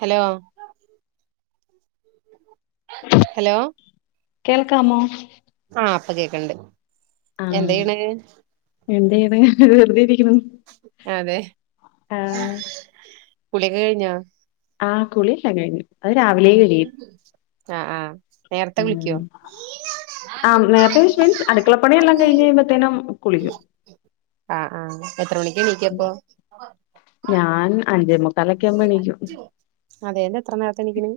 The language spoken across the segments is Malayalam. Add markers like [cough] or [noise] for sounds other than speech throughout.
ഹലോ ഹലോ കേൾക്കാമോ? ആഹ് ഇപ്പ കേക്കൺണ്ട് ആഹ് എന്തയ്യ്ണ് വെറുതെ ഇരിക്കുണു അതെ കുളിയൊക്കെ കഴിഞ്ഞോ? ആഹ് കുളി കഴിഞ്ഞു അത് രാവിലെ കഴി ആഹ് ആഹ് നേരത്തെ ഉം വിളിക്ക്‌യോ? ആഹ് നേരത്തെ വിശ് മീൻസ് അടുക്കളപ്പണിയെല്ലാം കഴിഞഴിയുമ്പഴത്തേനും കുളിക്കും ആഹ് ആഹ് എത്ര മണിക്കെണീക്കപ്പോ? ഞാൻ അഞ്ചേ മുക്കാലൊക്കെ യാകുമ്പോയെണിക്കും അതെന്താ എത്ര നേരത്തെണിക്കണ്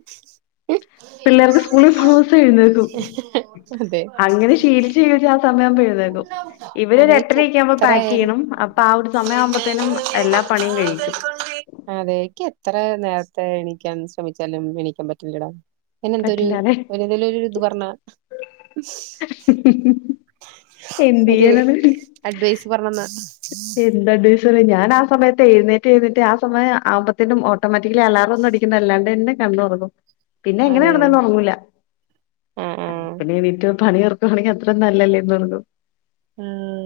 പിള്ളേർക്ക് സ്കൂളിൽ പോണോസം എഴുന്നേൽക്കും അതെ അങ്ങനെ ശീലിച്ചു ശീലിച്ചു അ സമയാവുമ്പയുന്നേക്കും ഇവര് അതേക്ക് ഒരെട്ടരക്കാമ്പോ എത്ര പാക്ക് ആയാലും ചെയ്യണം അപ്പൊ ആ ഹ് ഒരു സമയവുമ്പത്തേനും എല്ലാ പണിയും കഴിക്കും അതേക്കെത്ര നേരത്തെ എണീക്കാൻ ശ്രമിച്ചാലും എണീക്കാൻ പറ്റില്ലടാ അയ്നെന്തൊരു പറ്റില്ലാല്ലേ ഒരു ഇതിൽ ഒരു ഇത് പർഞ്ഞാ ഒരു എന്തെയ്യാനാണ് അഡ്വൈസ് പർഞ്ഞെന്ന ഏതിന്റെ അഡ്വൈസറിം ഞാനാസയത്ത് എഴുന്നേറ്റ് എഴുന്നേറ്റ് ആഹ് സമയാവുമ്പത്തേനും ഓട്ടോമാറ്റിക്കലി അലാറൊന്നുംഅടിക്ക ന്നല്ലാണ്ടന്നെ കണ്ണുതുറ ക്കും പിന്നെ എങ്ങനെ അതെ കെടന്നാലും ഒറങ്ങൂല ആഹ് അല്ല ആഹ് പിന്നെ എണീറ്റ് പണി എടുക്കുവാണെങ്കി അത്ര നല്ലേല്ലെന്നു ഓർക്കും ഉം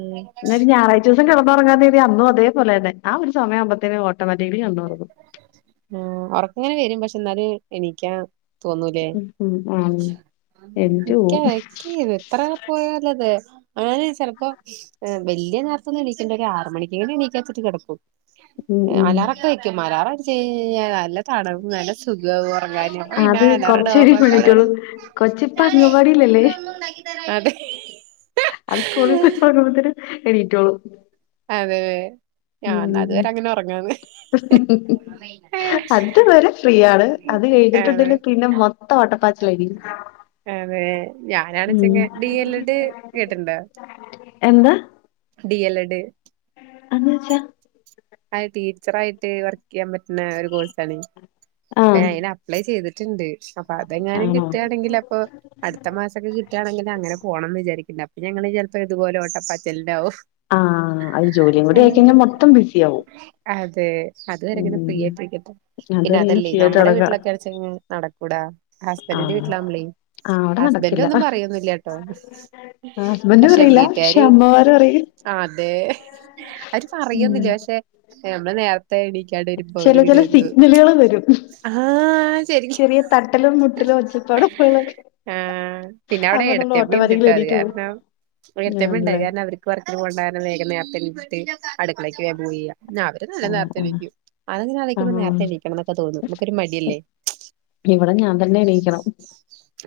ഭയങ്കരം എന്നാച്ച ഞായറായ്ച്ചൂസം കെടന്നൊറങ്ങാതീതി അന്നും അതേ പേലെന്നെ ആഹ് ഒരു സമയംകുമ്പോത്തേനും ഓട്ടമാറ്റിക്കിലി കണ്ണ് തുറന്നു ആഹ് ഒറക്കിങ്ങനെ വെരും പക്ഷെ എന്നാലും എനീക്കാ തോന്നൂലേ ഉം ഉം ആഹ് എണീറ്റ് ഇക്ക പോവും. ഇക്കീത് ത്ര പോയാലതേ അങ്ങനെ ചെലപ്പോ ഏഹ് വല്യ നേരത്തൊന്ന്ണീക്കണ്ട ഒരാറ് മണിക്കേലും എണീക്കാച്ചിട്ട് കെടക്കും. ഉം എ ഉം അലാറ ക്കെ വെക്കും അലാറടിച്ച് കഴിഞ്ഞാ നല്ല തണപും നല്ല സുഗാവും ഒറങ്ങാന്. ആഹ് അത് കൊർച്ചഴി മ്പെണീറ്റോളും കൊച്ച്പ്പംഗവാടിലല്ലേ അതെ അത് സ്കൂളിൽ കൊണ്ടു പോകുമ്പത്തിനും എണീറ്റോളും. അതെതെ ഞാൻന്ന അത് വരെ ഉം അങ്ങനൊറങ്ങാന്ന് അത് വരെ ഫ്രീയാണ്. അത് അതെ കഴിഞ്ഞിട്ടുണ്ടെല് പിന്നെ മൊത്തം ഓട്ടപ്പാച്ചിലാരിക്കും. അതെ ഞാനാണെച്ചെങ്കെ ഡി എൽ എഡ് കേട്ടിണ്ടോ?. എന്താ? ഡി എൽ എഡ് അഅ്ന്ന് വച്ചാ അഅ് ടീച്ചറായിട്ട് വർക്കെയ്യാൻ പറ്റ്ണ ഒരു കോഴ്സാണ്. പ്പ ആഹ് [unintelligible] അപ്ലൈ ചെയ്തിട്ടിണ്ട് അപ്പ തെങ്ങാനും ആണോ കിട്ടാണെങ്കിലപ്പൊ അടുത്ത മാസൊക്കെ കിട്ടാണെങ്കിലങ്ങനെ പോണംന്ന് വിചാരിക്കിണ്ട് അപ്പ ഞങ്ങള് ചെൽപ്പോ ഇതുപോലെ ഓട്ടപ്പാച്ചൽണ്ടാവും. ആഹ് അഅ് ജോലിയും കൂടി ആയിക്കഴിഞ്ഞാ മൊത്തം ബിസി ആവും. അതെ അത് വരെ ങ്ങനെ ഫ്രീ ഉം ആയിട്ടിരിക്കട്ടെ. പിന്നെ അതുവരെ ഇങ്ങനെ അതല്ലേ ഫ്രീ ആയിട്ട് നമ്മുടെ നടക്ക വീട്ടിലൊക്കാണ്ച്ചാ നടക്കൂടാ ഹസ്ബൻഡിന്റെ ആഹ് വീട്ടിലാവുമ്പളേ ആഹ് അവിടെ നടക്കില്ല ഹസ്ബന്റൊന്നും പറയൊന്നുല്ല്യട്ടോ. ആഹ് ഹസ്ബന്റ് പറയില്ല. പക്ഷെ അമ്മമാര് പറയും. അതെ അവര് പറയൊന്നില്ല. പക്ഷെ നമ്മള് നേരത്തെ എണി ചെറിയ ചെറിയ സിഗ്നലുകള് വരും ആഹ് ശരിക്കും ചെറിയ തട്ടലും മുട്ടലും ഒച്ച പാടും ബഹളൊക്കെ ആഹ് പിന്നവിടെ ഏടത്ത്യമ്മയ്ണ്ടിട്ടോ അത് എണീറ്റ് പോവും കാരണം ഏടത്തിയമ്മണ്ട് അഅ് ആണല്ലേ കാരണം അവര് [unintelligible] വേഗം നേർത്തെണീച്ചിട്ട് അടുക്കളേക്ക് വേം പോവെയ്യ ന്നാഗ് വര് നല്ല ആഹ് നേരത്തെ ആഹ് ണീക്കും. അത് ങ്ങനാലോ യ്ക്കുമ്പോ ആഹ് നേര്ത്തെണീക്കണം ന്നൊക്കെ തോന്നും മക്കൊരു മടിയല്ലേ. ഇവിടെ ഞാൻ തന്നെ എണീക്കണം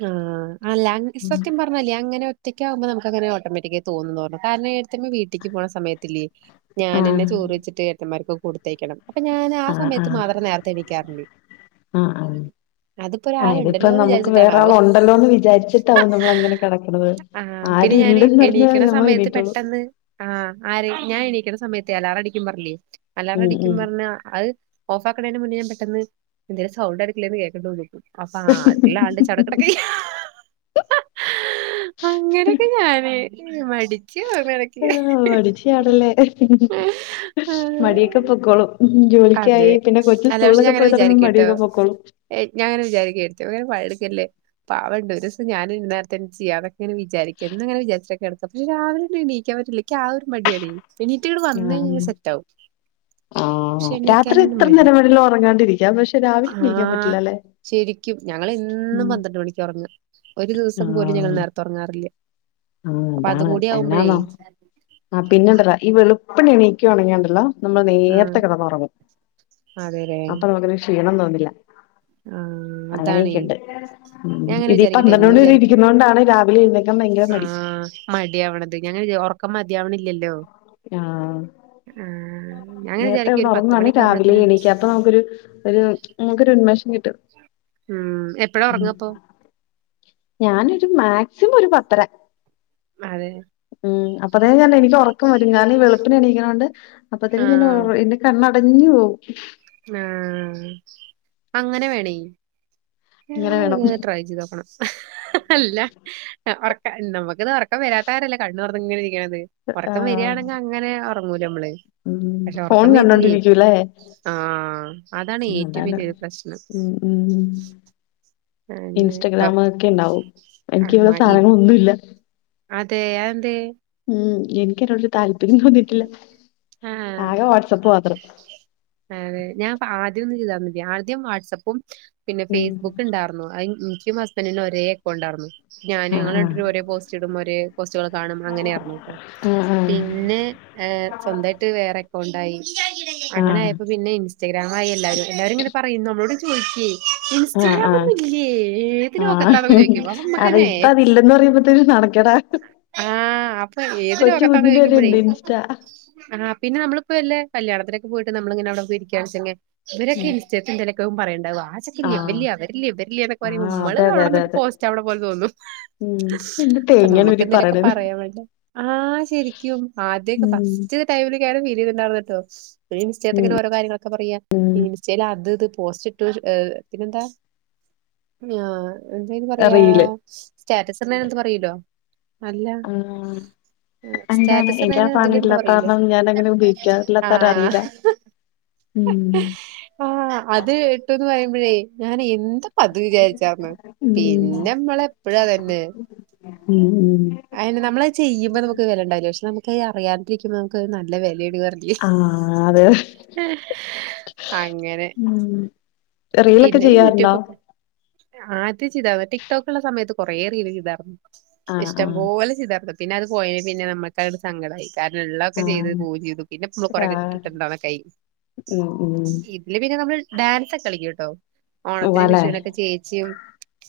ആഹ് ആ ലാം [unintelligible] സത്യം പ [unintelligible] അങ്ങന ഒറ്റക്കാകുമ്പ നമുക്കങ്ങനെ ഓട്ടോമാറ്റിക്കായി തോന്നുന്നു വർഞ്ഞു കാരണം ഏട്ത്ത്യമ്മ വീ ട്ടിക്ക് പോണ സമയത്തില്ലേ ഞാനന്നെ ആഹ് ചോറ് വെച്ചിട്ട് ഏട്ടന്മാർക്കൊക്കെ കൊടുത്തയക്കണം. അപ്പം ഞാനാ ആഹ് സമയത്ത് ആഹ് മാത്രം നേരത്തെണീക്കാറ്‌ണ്ട്‌. ആഹ് ആഹ് ആഹ് ഇതിപ്പം ഒരാളുണ്ടല്ലോ നമുക്ക് വിചാരിച്ചിട്ടാണാവോ വേറാള് ഒണ്ടല്ലോ എന്ന് വിചാരിച്ചിട്ടാവും നമ്മളങ്ങനെ കെടക്ക്ണത്. ആഹ് പിന്നെ ഞാന് എണീക്കണ സമയത്ത് എണീറ്റോളും പെട്ടെന്ന് ആഹ് ആര് ഞാൻ എണീക്കുന്ന സമയത്തെ അലാറടിക്കും പറില്ലേ ഉം അലാറടിക്കും ഉം പർഞ്ഞാ അഅ് ഓഫാക്ക്ണേന്റ മുന്നെ ഞാൻ പെട്ടെന്ന് എന്തെലു സൗണ്ട ടുക്കളെന്ന് കേക്ക്ണ്ടോന്ന് നോക്കും. അപ്പാ ള്ള ആൾടെ ചട കെടക്കയ് അങ്ങനെയൊക്കെ ഞാനേ മടിച്ച്യാ [unintelligible] യ്യാടല്ലേ മടി ഒക്കെ പൊക്കോളും ഉം അതെ ജോലിക്കായി പിന്നെ കൊച്ച് സ്കൂൾലൊക്കെ പോയി തൊടങ്ങുമ്പോ മടിയൊക്കെ പൊക്കോളും. ഏയ് ഞാങ്ങനെ വിചാരിക്ക ഏട്ത്ത്യമ്മെം പണിട്ക്കല്ലേ പാവണ്ട് ഒരുസം ഞാൻ നേരത്തെണിച്ച് ചെയ്യാം അതൊക്കെ വിചാരിക്കും എന്നുങ്ങന വിചാരിച്ചിട്ട കെടക്ക പക്ഷെ രാവിലെ ങ്ങട് ണീകാൻ പറ്റില്ലേ. യ്ക്കാ ഒരു മടിയാടി എണീട്ട് ങ്ങട് വന്ന് കഴിഞ്ഞാ ആഹ് സെറ്റാവും. ആഹ് പക്ഷെ രാത്രി എണീക്കാനൊരു എത്ര മടി നേരം വേണേലും ഒറങ്ങാണ്ടിരിക്കാം. പക്ഷെ രാവിലെ ണീക്കാൻ ആഹ് പറ്റില്ല അല്ലെ. ശരിക്കും ഞങ്ങളെന്നും ഉം പന്ത്രണ്ട് മണിക്കാ ഒറങ്ങ. ഒരു ദിവസം പോലും ഞങ്ങൾ ആഹ് നേർത്ത ഒറങ്ങാറില്ല്യ. ആഹ് അതാണ് എന്നാന്നോ ആഹ് പിന്നെണ്ടല്ല ഈ വെളുപ്പണി എണീക്ക ണ്ടല്ലോ നമ്മൾ ആഹ് നേരത്തെ കിടന്നുറങ്ങും അതേലേ അപ്പൊ നമുക്കിന് ക്ഷീണം തോന്നില്ല ആഹ് അതാണേ അങ്ങനെയൊക്കെയ ഉണ്ട് ഉം ഞാൻ അങ്ങനെ ഇത് വിചാരിക്കട്ടെ പന്ത്രണ്ട് എന്നും മണി വരെ വിചാരിക്കും ഇരിക്കുന്നതൊണ്ട് ആണ് രാവിലെ ഇ ആഹ് മടി ആവണത് ഞങ്ങ ഉറക്കം മതിയാവണില്ലല്ലോ ആഹ് ആഹ് ഞാങ്ങനെ നേരത്തെ വിചാരിക്കും ഒരു പത്ത് കിടന്നുറങ്ങുവാണേൽ മണിയൊക്കെ രാവിലെ ആവുമ്പഴത്തേനും എണീക്കപ്പ നമുക്കൊരു ഒരു നിങ്ങൾക്ക് ഒരു ഉന്മേഷം കിട്ടും ഉം എപ്പഴ ഉം ഉറങ്ങപ്പോ ഞാനൊരു മാക്സിമം ഒരു പത്തര അതെ ഉം അപ്പത്തേ ഞാ എനിക്ക് ഉറക്കം വരും കാരാന ഈ വളുപ്പിന എണീക്കണോണ്ട് അപ്പത്തേന ആഹ് ഞ കണ്ണടഞ്ഞു പോവും ആഹ് അങ്ങനെ വേണേ ഇങ്ങനെ വേണം ഞാനങ്ങനെ ട്രൈ ചെയ്തോക്കണം അല്ല ഉറ നമുക്കിത് ഉറക്കം വരാത്താരല്ല കണ്ണുതുറന്നു ഇങ്ങനെ ഇരിക്കണത് ഉറക്കം ആഹ് വരികയാണെങ്കിൽ അങ്ങനെ ങ്ങൂലെ നമ്മള് ഉം പക്ഷെ ഫോൺ ഒറക്കം വരില്ലേ കണ്ടോണ്ടിരിക്കല്ലേ ആഹ് അതാണ് ഏറ്റവും വലിയൊരു പ്രശ്നം ഉം അന്നെ ഇപ്പ ഇൻസ്റ്റഗ്രാമ ഒക്കെ ണ്ടാവും എനിക്ക് ഈ വക സാധനങ്ങള ന്നുല്ല അതേ അതെന്തേ ഉം എനിക്കതിന്നോടൊരു താല്പര്യം തോന്നിയിട്ടില്ല ആഹ് ആകെ വാട്സആപ്പ് മാത്രം അഹ് ഞാൻ ആദ്യം ഒന്ന് ചെയ്താൽ മതി ആദ്യം വാട്സആപ്പും പിന്നെ ഉം ഫേസ്ബുക്ക് ഉണ്ടായിരുന്നു അയി നിക്കും ഹസ്ബൻറിനും ഒരേ അക്കൗണ്ടായിരുന്നു ആഹ് ഞാനുംഞങ്ങരണ്ടിരും ഒരേ പോസ് ഒരുേ കൊസ്സുകൾ കാണും അങ്ങനെയ ആയിരുന്നു കേട്ടോ ആഹ് പിന്നെ സ്വന്തമായിട്ട് വേറെ അക്കൗണ്ടായി ആഹ് അങ്ങനെയപ്പോ പിന്നെ ഇൻസ്റ്റാഗ്രാ ആയി എല്ലരും എല്ലാവരും ഇങ്ങനെ പറയുന്നു നമ്മളോട് ചോദിക്കേ ആഹ് ഇൻസ്റ്റാഗ്രാം ആഹ് ഒന്നും ഇല്ലേ ഏത് ലോകത്താന്നൊക്കെ ആഹ് ചോദിക്കും അപ്പൊ അത് നമ്മക്കന്നെ ഇപ്പം അതില്ലന്ന് പറയുമ്പത്തേ നടക്ക കടാ ആഹ് അപ്പൊ ഏത് ലേകത്താന്ന് വരെ ഉണ്ട് ചോദിക്കുമ്പോഴേയ് ഇൻസ്റ്റ ആഹ് പിനെ നമ്മളിപ്പോ വല്ല കല്യാണനൊക്കെ പോയിട്ട് നമ്മളിങ്ങനെ അവിടെ പോയി ഇരിക്കുകാണ്ച്ചെകിൽ ഇവരൊക്കെ ഉം ഇസ്റ്റലൊക്കെ പറയണ്ടാവും ആ ചെക്കൻ വ ആഹ് വല് വരില്ലേ വെല എന്നൊക്കെ പറയ്പ ആഹ് നമ്മള് അതെ അതെ അതെ അവിടെന്നട്ട് അതെ പോസ്റ്റ് അവിടെ പോലെ തോന്നുന്നു ഉം എന്ത് അ ഹ് തേങ്ങയാണ് നമുക്ക് ഇവര് എന്തിനൊക്കെ പറയണത് പറയാൻ വേണ്ട ആഹ് ശരിക്കും ആദ്യമൊക്കെ ഉം ഫസ്റ്റ് ടൈമിലക്കെും ഫീല് ചെയ്തുണ്ടായിരന്ന കേട്ടോ ഇൻസ്റ്റിറ്റ് ഉം എങ്ങന ഓരോര്യങ്ങളൊക്കെ പറയാ ഉം ഇൻസ്റ്റയില് അത് ഇത് പോസ്റ്റ് ഇട്ട് പിന്നെന്താ ആഹ് എന്തായും പറയാ റീല് സ്റ്റാറ്റസ് എ എന്ത് പറല്ലോ അല്ല ആഹ് എന്താണ് സ്റ്റാറ്റസ് എനിക്കാ ഇട്ണേന് സാദനം ഇതിലെന്തോ ഇല്ലാത്ത പറയൂലേ കാരണം ഞാൻ അങ്ങനെ ഉപയോഗിക്കാറില്ലാത്തകാരണം ആഹ് അറിയില്ല ഉം ആഹ് അത് ഇട്ടുന്ന് പറയുമ്പോഴേ ഞാൻ എന്ത് അത് വിചാരിച്ചാന്ന് ഉം പിന്നെമ്മള എപ്പഴാ അതന്നെ ഉം ഉം അയിന് നമ്മളത് ചെയ്യുമ്പോ നമുക്ക് വെലണ്ടാവില്ല. പക്ഷേ നമക്ക് അറിയാണ്ടിരിക്കുമ്പോ നമക്ക് അത് നല്ല വെലയാണ് പറ ആഹ് അതെ അങ്ങനെ ഉം റീലൊക്കെ പിന്നെ ചെയ്യാറുണ്ടോ? യൂട്യൂബൊക്കെ ആദ്യം ചീതാർന്നു. ടിക്ടോക്ക് ള്ള സമയത്ത് കൊറേ റീല് ചെയ്താർന്നു. ആഹ് ഇഷ്ടം ആഹ് പോലെ ചീതേർന്നു. പിന്നെ അത് പോയേ പിന്നെ നമ്മക്കതൊരു സങ്കടായി. കാരണംള്ളതൊക്കെ ചെയ്ത് ആഹ് പൂവും ചീതു. പിന്നെ ആഹ് [unintelligible] ഉം ഉം ഈ ഇല്ല പിന്നെ നമ്മള് ഡാൻസ് ഒക്കെ കളിക്കും ട്ടോ. ഓണത്തിനും ഉവ്വാല്ലേ വിഷുവിനൊക്കെ ചേച്ചിയും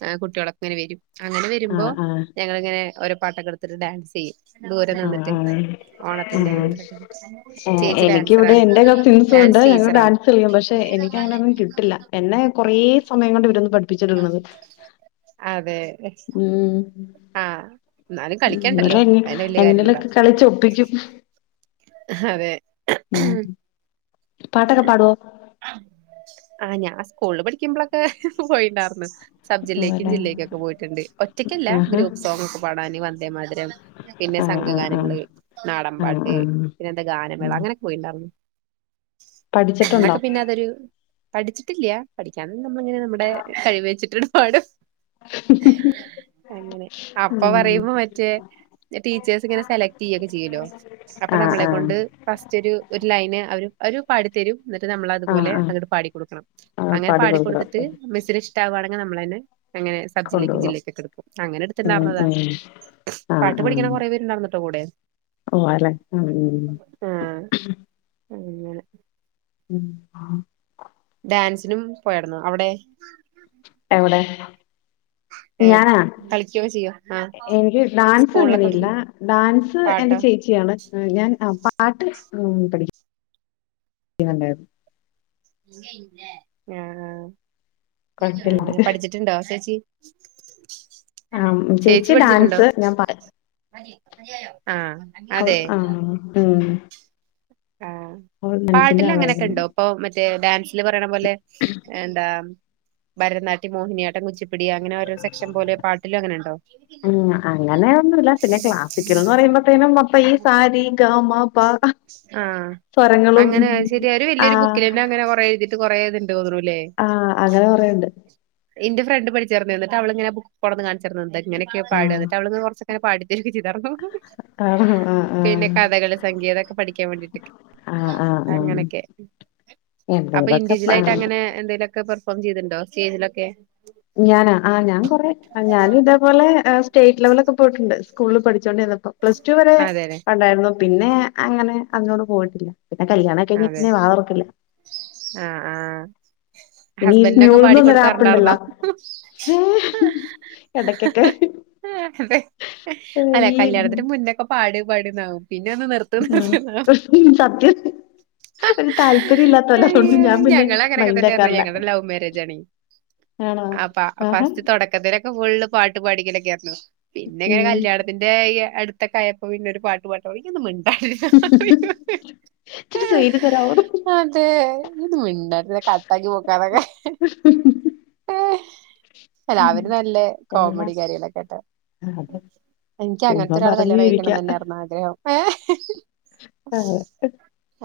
ആഹ് കുട്ട്യോളോക്കെങ്ങനെ വരും. അങ്ങനെ വരുമ്പോ ആഹ് ആഹ് ഞങ്ങളിങ്ങനെ ഓരോ പാട്ടൊക്കെ എടുത്തിട്ട് ഡാൻസ്യ്യും ദൂരം ആഹ് നിന്നിട്ട് ആഹ് ഓണത്തിന്റെ ഇങ്ങനെ ആഹ് എന്തലൊക്കെ. ചേച്ചി ഡാൻസറാണേ. തോണ്ട് ഡാൻസ് ഞങ്ങൾ ടീച്ചറാണ് ഡാൻസ് കളിക്കും. പക്ഷേ എനിക്ക് അങ്ങനെയൊന്നും കിട്ടില്ല. എന്നെ കൊറെ സമയം കൊണ്ട് ഇവരുന്ന് പഠി അതെ ഉം ആഹ് എന്നാലും ഉം. കളിക്കണ്ടല്ലോ ന്നാലും അതന്നെ [unintelligible] വല്യ കാര്യല്ലടാ എങ്ങനേലൊക്കെ കളിച്ച് ഒപ്പിക്കും. അതെ ഉം. പാട്ടൊക്കെ പാട്വോ? ആഹ്. ഞാൻ സ്കൂളില് പഠിക്കുമ്പളൊക്കെ പോയിണ്ടാർന്ന്. സബ്ജില്ലേക്കും ഉവ്വാല്ലേ ജില്ലേക്കൊക്കെ പോയിട്ടുണ്ട്. ഒറ്റയ്ക്കല്ല. ആഹാ ഗ്രൂപ്പ് സോങ് ഒക്കെ പാടാന്. വന്ദേമാതരം. പിന്നെ ആഹ് ആഹ് ആഹ് സംഘഗാനങ്ങള്. ആഹ് നാടൻപാട്ട്. ആഹ് പിന്നെന്താ ഗാനമേള ഉം അങ്ങനെ ക്കെ ഇണ്ടാർന്നു. പഠിച്ചിട്ടുണ്ടോ അന്നൊക്കെ പിന്നെ അതൊരു പഠിച്ചിട്ടില്ല. പഠിക്കാണ്ട് നമ്മളിങ്ങനെ നമ്മടെ കഴിവ് വെച്ചിട്ടിങ്ങട് പാടും. അങ്ങനെ അപ്പ ഉം പറയുമ്പോ മറ്റേ ടീച്ചേഴ്സ് ഇങ്ങനെ സെലക്ട്യ്യൊക്കെ ചിയ്യല്ലോ അപ്പോ ആഹ് നമ്മളെ ആഹ് കൊണ്ട് ഫസ്റ്റ് ഒരു ഒരു ലൈന് അവര്, അവരു പാടിത്തരും. ന്നിട്ട് നമ്മള് ആഹ് അതുപോലെ ആഹ് അങ്ങട് പാടി ക്കൊടുക്കണം. ആഹ് അങ്ങനെ പാടി പാടിക്കൊടുത്തിട്ട് കൊടുക്കണം മിസ്സിന് ഇഷ്ടാവാണെങ്ക് നമ്മളേനേ അങ്ങനെ സബ്ജില്ലേക്കും കൊണ്ടുപോവാ ജില്ലേക്കും ഒക്കെ എടുക്കും. ഉം അങ്ങനെടുത്ത്ണ്ടാർന്നതാ. ഉം പാട്ട് പഠിക്കണ കൊറെ പേരുണ്ടായിരുന്നുട്ടോ കൂടെ. ഉവ്വാല്ലേ? ഉം. ഉം. ആഹ് ഉം. അങ്ങനെ ഉം ആഹ് ഡാൻസിനും പോയേർന്നോ? അവടെ? എവടെ? ഞാനാ? കളിക്കൊക്കെ ചെയ്യോ ആഹ് എനിക്ക് ഡാൻസ് സ്കൂളിലൊക്കെ അങ്ങനെയില്ല. പഠിക്കുമ്പോ ഡാൻസ് എന്റെ പാട്ടോ ചേച്ചിയാണ്. ഞാൻ ആഹ് പാട്ട്. ഉം. പഠിക്കും [unintelligible] ണ്ടായിരുന്നു. [inaudible] ആഹ് കുഴപ്പമില്ലാണ്ട് [inaudible] പഠിച്ച് ണ്ടോ ചേച്ചി. എന്റെ? ആഹ് ചേച്ചി പഠിച്ചിട്ടുണ്ടോ? ഡാൻസ് ഞാൻ പാ [inaudible] ആഹ് അവൾ അതെ ആഹ്. ഉം ആഹ്. അവൾ ഡാൻസിന്റെ പാട്ടില് ആളായിരുന്നു അങ്ങനൊക്കെണ്ടോ? ഇപ്പോ മറ്റേ ഡാൻസില് പറയണപോലെ. എന്താ? ഭരതനാട്ട്യം മോഹിനിയാട്ടം കുച്ചിപ്പിട്യാ അങ്ങനെ ഓരോ സെക്ഷൻ പോലെ പാട്ടിലും അങ്ങനണ്ടോ? ഉം [inaudible] അപ്പയീ സാ രി ഗ മ പ ആഹ്. സ്വരങ്ങളും അങ്ങനെ ശര്യാ. ഒരു വല്ല്യോരു ആഹ് ബുക്കിലന്നേ അങ്ങനെ കൊറെ എഴുതി. കൊറേത്ണ്ട് തോന്നുണുല്ലേ? ആഹ് അങ്ങനെ കൊറേണ്ട്. ഇന്റെ ഫ്രണ്ട് പഠിച്ചാർന്ന്. എന്നിട്ട് അവളിങ്ങനെ ബുക്ക് കൊടന്ന് കാണിച്ചർന്നിണ്ടായി ഇങ്ങനൊക്കെയാ പാടാന്ന്. ആഹ് എന്നിട്ട് അവള് കൊറച്ച ഇങ്ങനെ പാടിത്തര്യൊക്കെ ചെയ്താർന്നു. ആഹ് ആഹ് ആഹ്. പിന്നെ കഥകള് സംഗീതൊക്കെ പഠിക്കാൻ വേണ്ടിട്ടൊക്കെ, ആഹ് ആഹ് ആഹ് അങ്ങനെയൊക്കെ. അപ്പൊ എന്തെങ്കിലൊക്കെ ഇൻഡിവിജ്വൽ ആയിട്ട് അങ്ങനെ എന്തേലുമൊക്കെ പെർഫോം ചെയ്തിട്ട്ണ്ടോ സ്റ്റേജിലൊക്കെ? ഞാനാ? ആഹ് ഞാൻ കുറെ, ഞാനും ഇതേപോലെ സ്റ്റേറ്റ് ലെവലൊക്കെ പോയിട്ടുണ്ട് സ്കൂളിൽ പഠിച്ചോണ്ടിരിന്ന പ്ലസ് റ്റു വരെ അതെല്ലെ ഉണ്ടായിരുന്നു. പിന്നെ അങ്ങനെ അതിനോട് പോയിട്ടില്ല. പിന്നെ കല്യാണൊക്കെ കഴിഞ്ഞേ അതെ പിന്നെ വാ തുറക്കില്ല. ആഹ് ആഹ്. പിന്നെ ഈ ഹസ്ബൻഡിനൊക്കെ സ്മൂൾന്ന് പാടി പറഞ്ഞൊരു ആപ്പുണ്ടല്ലോ? കൊടുക്കാറുണ്ടായിരുന്നോ ഏഹ് എടക്കൊക്കെ. അതെ. അല്ല കല്ല്യാണത്തിന് മുന്നൊക്കെ പാട് പാട്ന്നാവും പിന്നെ ഒന്ന് നിർ ആഹ്. സത്യം. ഒരു താല്പര്യം ഇല്ലാത്ത പോലെ. അതുകൊണ്ട് അയ്യോ ഞാൻ പിന്നെ ഞങ്ങള് അങ്ങനെയൊക്കെ തന്നെയായിരുന്നു മൈന്റാക്കാറില്ലാ. ഞങ്ങടെ ലവ് മാരേജ് ആണേ ആണോ? അപ്പ ആഹ. ഫസ്റ്റ് തൊടക്കത്തിലൊക്കെ ഫുള്ള് പാട്ട് പാടിക്കലൊക്കെ ആയിരുന്നു. പിന്നെ ഇങ്ങനെ ഉം കല്യാണത്തി ന്റെ അടുത്തൊക്കെ ആയപ്പ പിന്നെ ഒരു പാട്ട് പാട്ട് ഇയ്യൊന്ന് മിണ്ടാതിരിന്നാ ഇച്ചിരി സൌര്യം തരാവോന്ന് അതെ. ഒന്ന് മിണ്ടാതിരുന്നെ കട്ടാക്കി പോക്കാന്നൊക്കെ. അല്ല അവര് നല്ല ഉം കോമഡി കാര്യങ്ങളൊക്കെയാട്ടോ അതെ ചുമ്മാ എനിക്കങ്ങനത്തെ ഒരാളെ പറഞ്ഞു കല്ല്യാണം ചിരിക്ക കഴിക്കണംന്ന് തന്നെയായിരുന്നു ആഗ്രഹം. ഏഹ്. ആഹ് ട്ട്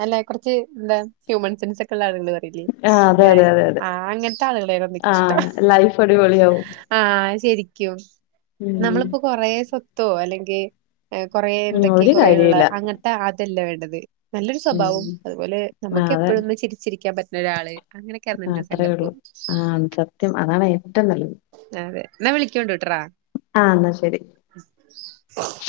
അല്ല കുറച്ച് എന്താ ഹ്യൂമൻ സെൻസ് ഒക്കെ ഉള്ള ആളുകള് ല്ലേ, അതെ അങ്ങനെ അതെ അതെ അതെ ആഹ് അങ്ങനത്തെ ആളുകളെയാ എനിക്ക് ഇഷ്ടം. ആഹ് ലൈഫ് അടിപൊളിയാവും ആഹ് ശരിക്കും. ഉം നമ്മളിപ്പൊ കൊറേ സ്വത്തോ അല്ലെങ്കിൽ കുറേ ഉം എന്തൊക്കെ ഒരു കൊറേള്ള കാര്യല്ല അങ്ങനത് ത്തെ അതല്ല വേണ്ടത്. നല്ലൊരു ഉം സ്വഭാവം അതുപോലെ ആ നമുക്ക് അതെ എപ്പോഴൊന്ന് ചിരിച്ചിരിക്കാൻ പറ്റുന്ന ഒരാള് അങ്ങനെയൊക്കെയായിരുന്നു എന്റെ ഒരു അത്രയേള്ളു. സങ്കല്പം ആഹ് സത്യം. അതാണ് ഏറ്റവും നല്ലത്. അതെ. എന്ന വിളിക്കോണ്ടു ട്ട്രാ. ആഹ് എന്നാ ശരി. ഉം.